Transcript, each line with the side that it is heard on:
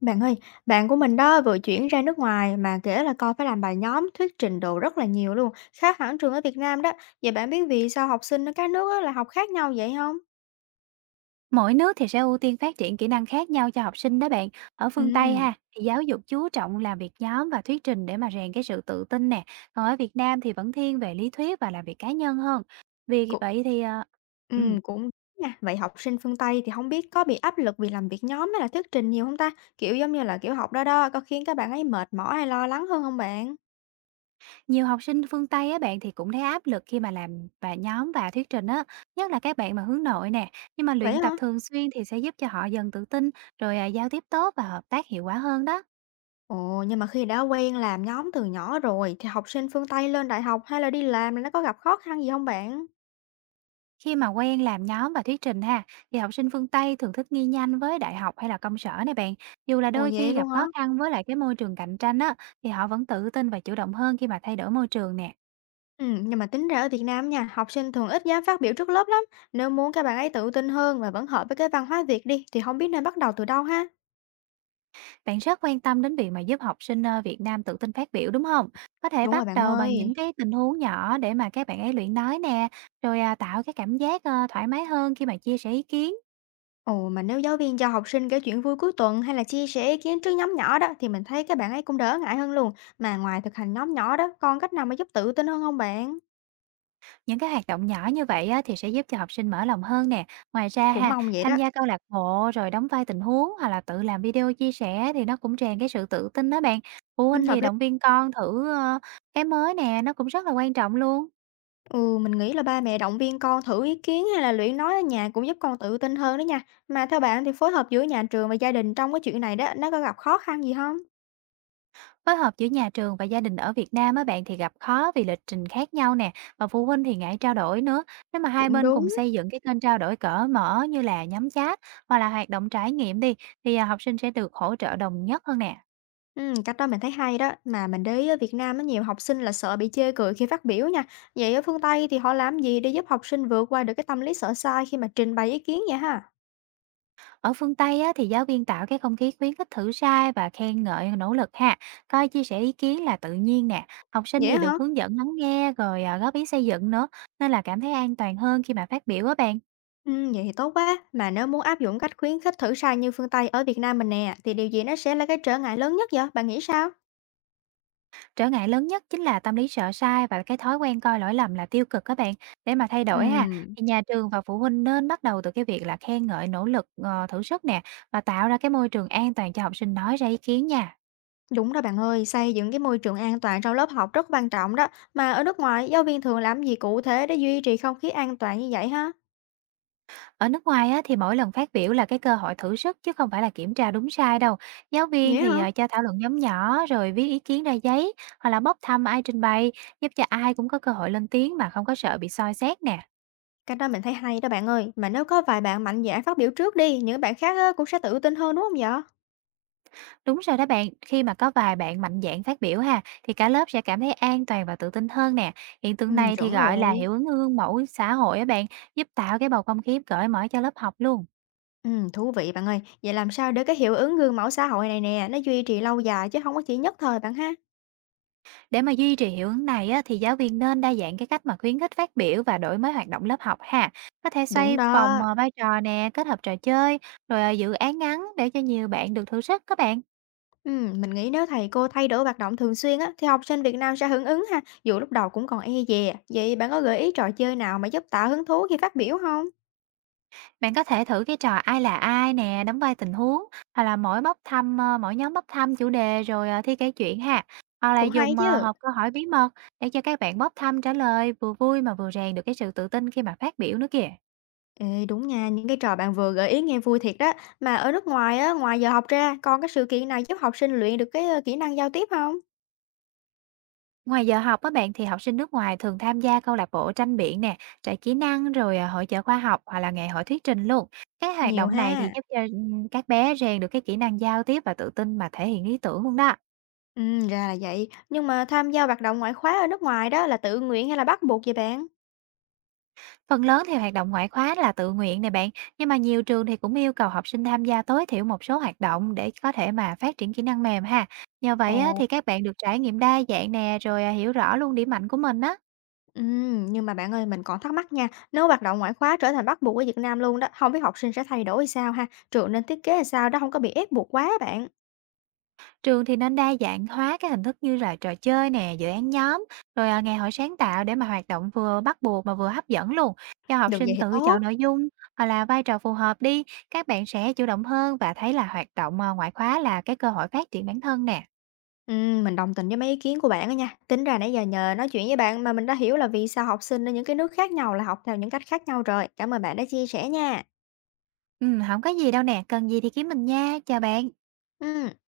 left: Bạn ơi, bạn của mình đó vừa chuyển ra nước ngoài mà kể là con phải làm bài nhóm, thuyết trình đồ rất là nhiều luôn, khác hẳn trường ở Việt Nam đó. Vậy bạn biết vì sao học sinh ở các nước á là học khác nhau vậy không?
right: Mỗi nước thì sẽ ưu tiên phát triển kỹ năng khác nhau cho học sinh đó bạn. Ở
left: Ừ,
right: phương Tây ha, thì giáo dục chú trọng làm việc nhóm và thuyết trình để mà rèn cái sự tự tin nè. Còn ở Việt Nam thì vẫn thiên về lý thuyết và làm việc cá nhân hơn. Vì
left: cũng,
right: vậy thì
left: ừ,
right: ừ,
left: cũng đúng nha. Vậy học sinh phương Tây thì không biết có bị áp lực vì làm việc nhóm hay là thuyết trình nhiều không ta? Kiểu giống như là kiểu học đó đó, có khiến các bạn ấy mệt mỏi hay lo lắng hơn không bạn?
right: nhiều học sinh phương Tây á bạn thì cũng thấy áp lực khi mà làm và nhóm và thuyết trình á, nhất là các bạn mà hướng nội nè. Nhưng mà
left: Vậy
right: luyện tập
left: hả?
right: thường xuyên thì sẽ giúp cho họ dần tự tin, rồi giao tiếp tốt và hợp tác hiệu quả hơn đó.
left: Ồ, nhưng mà khi đã quen làm nhóm từ nhỏ rồi thì học sinh phương Tây lên đại học hay là đi làm là nó có gặp khó khăn gì không bạn?
right: Khi mà quen làm nhóm và thuyết trình ha, thì học sinh phương Tây thường thích nghi nhanh với đại học hay là công sở này bạn. Dù là
left: Ồ
right: đôi
left: vậy
right: khi
left: luôn
right: gặp
left: hả?
right: khó khăn với lại cái môi trường cạnh tranh á, thì họ vẫn tự tin và chủ động hơn khi mà thay đổi môi trường nè.
left: Nhưng mà tính ra ở Việt Nam nha, học sinh thường ít dám phát biểu trước lớp lắm. Nếu muốn các bạn ấy tự tin hơn và vẫn hợp với cái văn hóa Việt đi, thì không biết nên bắt đầu từ đâu ha?
right: Bạn rất quan tâm đến việc mà giúp học sinh Việt Nam tự tin phát biểu đúng không? Có thể
left: Đúng rồi
right: bắt
left: bạn
right: đầu bằng
left: ơi.
right: những cái tình huống nhỏ để mà các bạn ấy luyện nói nè, rồi tạo cái cảm giác thoải mái hơn khi mà chia sẻ ý kiến.
left: Ồ, mà nếu giáo viên cho học sinh kể chuyện vui cuối tuần hay là chia sẻ ý kiến trước nhóm nhỏ đó, thì mình thấy các bạn ấy cũng đỡ ngại hơn luôn. Mà ngoài thực hành nhóm nhỏ đó, còn cách nào mà giúp tự tin hơn không bạn?
right: Những cái hoạt động nhỏ như vậy á, thì sẽ giúp cho học sinh mở lòng hơn nè. Ngoài ra
left: Cũng
right: ha,
left: mong vậy
right: tham
left: đó.
right: gia câu lạc bộ rồi đóng vai tình huống hoặc là tự làm video chia sẻ thì nó cũng rèn cái sự tự tin đó bạn. Phụ
left: Ừ,
right: huynh thì
left: hợp lý.
right: động viên con thử cái mới nè, nó cũng rất là quan trọng luôn.
left: Ừ, mình nghĩ là ba mẹ động viên con thử ý kiến hay là luyện nói ở nhà cũng giúp con tự tin hơn đó nha. Mà theo bạn thì phối hợp giữa nhà trường và gia đình trong cái chuyện này đó, nó có gặp khó khăn gì không?
right: Phối hợp giữa nhà trường và gia đình ở Việt Nam á bạn thì gặp khó vì lịch trình khác nhau nè, và phụ huynh thì ngại trao đổi nữa. Nếu mà hai
left: Cũng
right: bên
left: đúng,
right: cùng xây dựng cái kênh trao đổi cởi mở như là nhóm chat hoặc là hoạt động trải nghiệm đi thì học sinh sẽ được hỗ trợ đồng nhất hơn nè.
left: cách đó mình thấy hay đó, mà mình để ý ở Việt Nam á nhiều học sinh là sợ bị chê cười khi phát biểu nha. Vậy ở phương Tây thì họ làm gì để giúp học sinh vượt qua được cái tâm lý sợ sai khi mà trình bày ý kiến vậy ha?
right: Ở phương Tây á, thì giáo viên tạo cái không khí khuyến khích thử sai và khen ngợi nỗ lực ha, coi chia sẻ ý kiến là tự nhiên nè. Học sinh
left: Vậy
right: thì
left: hả?
right: được hướng dẫn lắng nghe rồi góp ý xây dựng nữa, nên là cảm thấy an toàn hơn khi mà phát biểu á bạn.
left: Vậy thì tốt quá. Mà nếu muốn áp dụng cách khuyến khích thử sai như phương Tây ở Việt Nam mình nè, thì điều gì nó sẽ là cái trở ngại lớn nhất vậy? Bạn nghĩ sao?
right: Trở ngại lớn nhất chính là tâm lý sợ sai và cái thói quen coi lỗi lầm là tiêu cực các bạn. Để mà thay đổi ha,
left: Ừm,
right: thì nhà trường và phụ huynh nên bắt đầu từ cái việc là khen ngợi nỗ lực thử sức nè và tạo ra cái môi trường an toàn cho học sinh nói ra ý kiến nha.
left: đúng đó bạn ơi, xây dựng cái môi trường an toàn trong lớp học rất quan trọng đó. Mà ở nước ngoài, giáo viên thường làm gì cụ thể để duy trì không khí an toàn như vậy ha?
right: Ở nước ngoài á, thì mỗi lần phát biểu là cái cơ hội thử sức chứ không phải là kiểm tra đúng sai đâu. Giáo viên
left: Vậy
right: thì
left: hả?
right: cho thảo luận nhóm nhỏ rồi viết ý kiến ra giấy hoặc là bốc thăm ai trình bày giúp cho ai cũng có cơ hội lên tiếng mà không có sợ bị soi xét nè.
left: Cách đó mình thấy hay đó bạn ơi, mà nếu có vài bạn mạnh dạn phát biểu trước đi, những bạn khác á, cũng sẽ tự tin hơn đúng không vậy?
right: Đúng rồi đó bạn, khi mà có vài bạn mạnh dạn phát biểu ha thì cả lớp sẽ cảm thấy an toàn và tự tin hơn nè. Hiện
left: Ừ,
right: tượng này thì
left: chuẩn
right: gọi là
left: rồi.
right: hiệu ứng gương mẫu xã hội á bạn, giúp tạo cái bầu không khí cởi mở cho lớp học luôn.
left: Ừ, thú vị bạn ơi, vậy làm sao để cái hiệu ứng gương mẫu xã hội này nè, nó duy trì lâu dài chứ không có chỉ nhất thời bạn ha?
right: Để mà duy trì hiệu ứng này á, thì giáo viên nên đa dạng cái cách mà khuyến khích phát biểu và đổi mới hoạt động lớp học ha. Có thể
left: Đúng
right: xoay vòng
left: đó.
right: vai trò nè, kết hợp trò chơi, rồi dự án ngắn để cho nhiều bạn được thử sức các bạn.
left: Ừ, mình nghĩ nếu thầy cô thay đổi hoạt động thường xuyên á, thì học sinh Việt Nam sẽ hưởng ứng ha, dù lúc đầu cũng còn e dè. Vậy bạn có gợi ý trò chơi nào mà giúp tạo hứng thú khi phát biểu không?
right: Bạn có thể thử cái trò ai là ai nè, đóng vai tình huống, hoặc là mỗi nhóm bóc thăm chủ đề rồi thi kể chuyện ha. Hoặc là
left: Cũng hay
right: dùng
left: chứ.
right: hộp câu hỏi bí mật để cho các bạn bóc thăm trả lời vừa vui mà vừa rèn được cái sự tự tin khi mà phát biểu nữa kìa.
left: Ê, đúng nha, những cái trò bạn vừa gợi ý nghe vui thiệt đó. Mà ở nước ngoài á, ngoài giờ học ra, còn cái sự kiện này giúp học sinh luyện được cái kỹ năng giao tiếp không?
right: Ngoài giờ học các bạn thì học sinh nước ngoài thường tham gia câu lạc bộ tranh biển nè, trại kỹ năng rồi hội chợ khoa học hoặc là ngày hội thuyết trình luôn. Các hoạt
left: Nhiều
right: động này thì
left: ha.
right: giúp cho các bé rèn được cái kỹ năng giao tiếp và tự tin mà thể hiện ý tưởng luôn đó.
left: Ừ, ra là vậy. Nhưng mà tham gia hoạt động ngoại khóa ở nước ngoài đó là tự nguyện hay là bắt buộc vậy bạn?
right: Phần lớn thì hoạt động ngoại khóa là tự nguyện nè bạn, nhưng mà nhiều trường thì cũng yêu cầu học sinh tham gia tối thiểu một số hoạt động để có thể mà phát triển kỹ năng mềm ha. Nhờ vậy á,
left: Ồ.
right: thì các bạn được trải nghiệm đa dạng nè, rồi hiểu rõ luôn điểm mạnh của mình á.
left: Ừ, nhưng mà bạn ơi, mình còn thắc mắc nha. Nếu hoạt động ngoại khóa trở thành bắt buộc ở Việt Nam luôn đó, không biết học sinh sẽ thay đổi sao ha? Trường nên thiết kế là sao đó, không có bị ép buộc quá á bạn.
right: Trường thì nên đa dạng hóa các hình thức như là trò chơi nè, dự án nhóm, rồi, ngày hội sáng tạo để mà hoạt động vừa bắt buộc mà vừa hấp dẫn luôn, cho học
left: Được vậy
right: sinh
left: thì
right: tự
left: tốt.
right: chọn nội dung hoặc là vai trò phù hợp đi, các bạn sẽ chủ động hơn và thấy là hoạt động, ngoại khóa là cái cơ hội phát triển bản thân nè.
left: Mình đồng tình với mấy ý kiến của bạn đó nha. Tính ra nãy giờ nhờ nói chuyện với bạn mà mình đã hiểu là vì sao học sinh ở những cái nước khác nhau là học theo những cách khác nhau rồi. Cảm ơn bạn đã chia sẻ nha.
right: Hổng có gì đâu nè, cần gì thì kiếm mình nha, chào bạn.
left: Ừm.